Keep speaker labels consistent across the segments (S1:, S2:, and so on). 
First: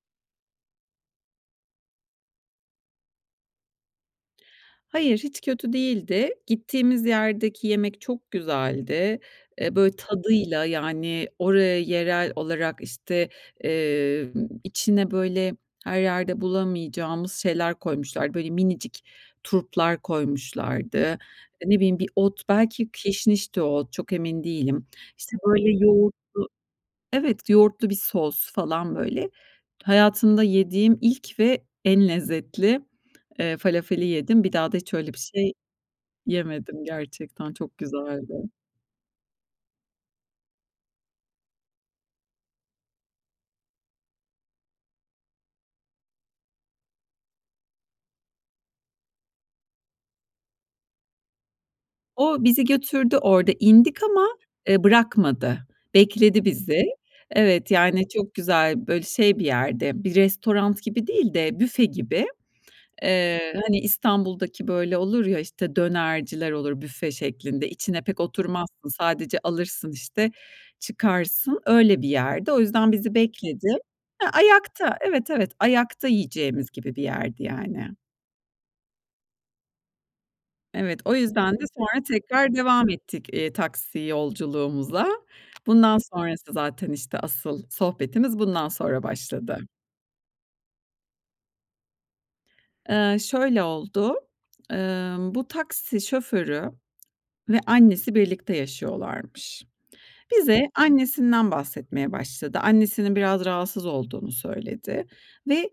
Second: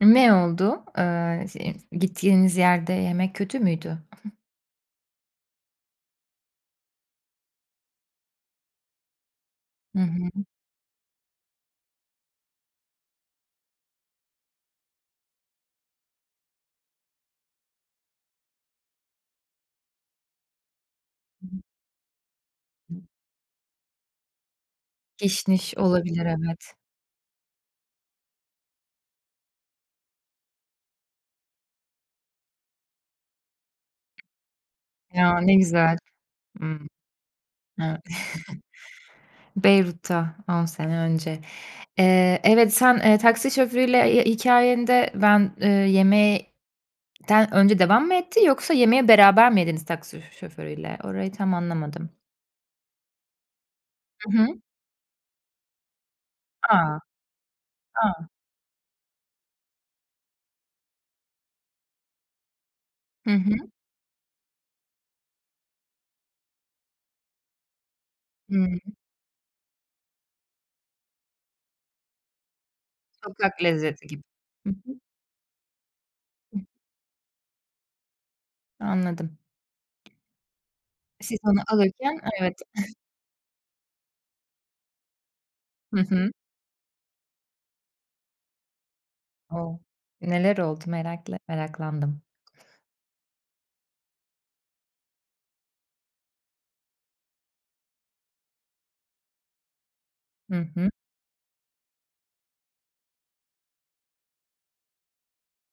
S1: Ne oldu? Eee, şey gittiğiniz yerde yemek kötü müydü? Hı.
S2: Hayır, hiç kötü değildi. Gittiğimiz yerdeki yemek çok güzeldi. E, böyle,
S1: Hı hı.
S2: tadıyla, yani, oraya yerel olarak, işte, eee, içine böyle her yerde bulamayacağımız şeyler koymuşlardı. Böyle minicik turplar koymuşlardı.
S1: Hı hı.
S2: E, ne bileyim, bir ot belki
S1: [unintelligible]
S2: kişnişti o ot, çok emin değilim. İşte, böyle,
S1: Kişniş, olabilir
S2: yoğurtlu
S1: evet.
S2: Evet yoğurtlu bir sos falan böyle, hayatımda yediğim ilk ve en lezzetli, eee, falafeli yedim. Bir daha da, hiç öyle bir
S1: Ya,
S2: şey
S1: ne güzel, Ih. Hı
S2: yemedim gerçekten çok güzeldi.
S1: Beyrut'ta 10 sene önce. Eee, evet, sen, eee, taksi şoförüyle hi hikayende, ben, eee, yemekten önce devam mı etti, yoksa yemeği beraber mi yediniz taksi sö şoförüyle? Orayı tam anlamadım.
S2: O bizi götürdü, orada indik, ama,
S1: Hı hı.
S2: ııı, bırakmadı, bekledi bizi.
S1: A!
S2: Evet, yani,
S1: A!
S2: çok güzel, böyle şey bir yerde, bir restoran gibi değil de, büfe gibi.
S1: Hı
S2: Eee,
S1: hı.
S2: hani İstanbul'daki böyle olur ya, işte, dönerciler olur büfe şeklinde, içine pek
S1: Hıı.
S2: oturmazsın. Sadece alırsın, işte, çıkarsın, öyle bir yerdi. O yüzden bizi
S1: Sokak
S2: bekledi
S1: lezzeti gibi
S2: He
S1: Hı
S2: ayakta,
S1: hı.
S2: evet, evet ayakta
S1: Hı.
S2: yiyeceğimiz gibi bir yerdi yani.
S1: Anladım.
S2: Evet, o
S1: Siz
S2: yüzden
S1: onu
S2: de sonra
S1: alırken,
S2: tekrar
S1: evet.
S2: devam ettik, iii, taksi yolculuğumuza. Bundan
S1: Hı hı.
S2: sonrası zaten işte asıl, sohbetimiz bundan sonra başladı.
S1: O, neler oldu? Merakla meraklandım.
S2: Eee, şöyle oldu: Imm, bu taksi şoförü ve annesi birlikte yaşıyorlarmış.
S1: Hı
S2: Bize,
S1: hı.
S2: annesinden bahsetmeye başladı. Annesinin biraz rahatsız olduğunu söyledi ve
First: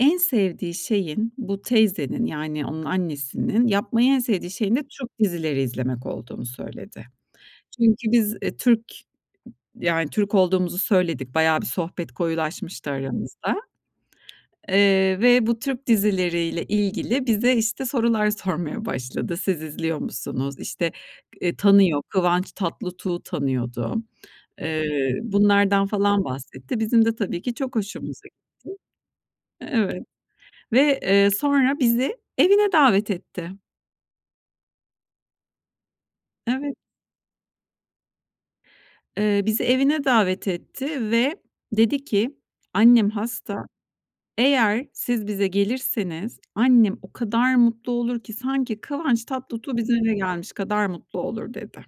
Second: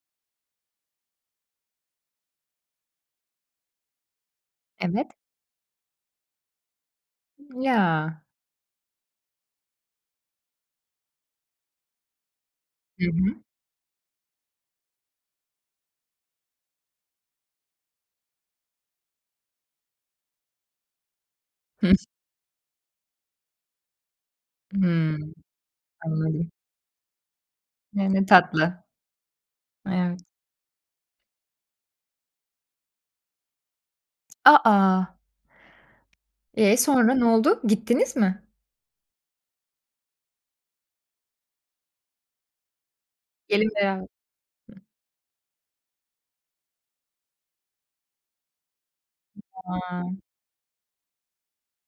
S2: en sevdiği şeyin, bu teyzenin -yani onun annesinin yapmayı en sevdiği şeyin de
S1: Evet.
S2: Türk dizileri izlemek olduğunu söyledi. Çünkü
S1: Ya.
S2: biz, e, Türk yani Türk olduğumuzu söyledik. Bayağı bir sohbet koyulaşmıştı
S1: Hı hı.
S2: aramızda. Eee, ve bu Türk dizileri ile ilgili bize, işte, sorular sormaya başladı. "Siz izliyor musunuz?" İşte eee
S1: Hıh.
S2: tanıyor Kıvanç Tatlıtuğ'u tanıyordu. Eee,
S1: Hımm.
S2: bunlardan falan
S1: Anladım.
S2: bahsetti. Bizim de tabii ki çok
S1: Hıı, ne
S2: hoşumuza gitti.
S1: tatlı.
S2: E, evet
S1: [unintelligible]
S2: ve, eee, sonra bizi evine davet etti.
S1: A, a.
S2: Evet.
S1: E sonra ne oldu? Gittiniz mi?
S2: Eee, bizi evine davet etti ve dedi ki Annem hasta.
S1: [unintelligible] Hı.
S2: Eğer siz bize gelirseniz annem o kadar mutlu olur ki, sanki Kıvanç Tatlıtuğ bizim eve
S1: Haa.
S2: gelmiş kadar mutlu olur" dedi.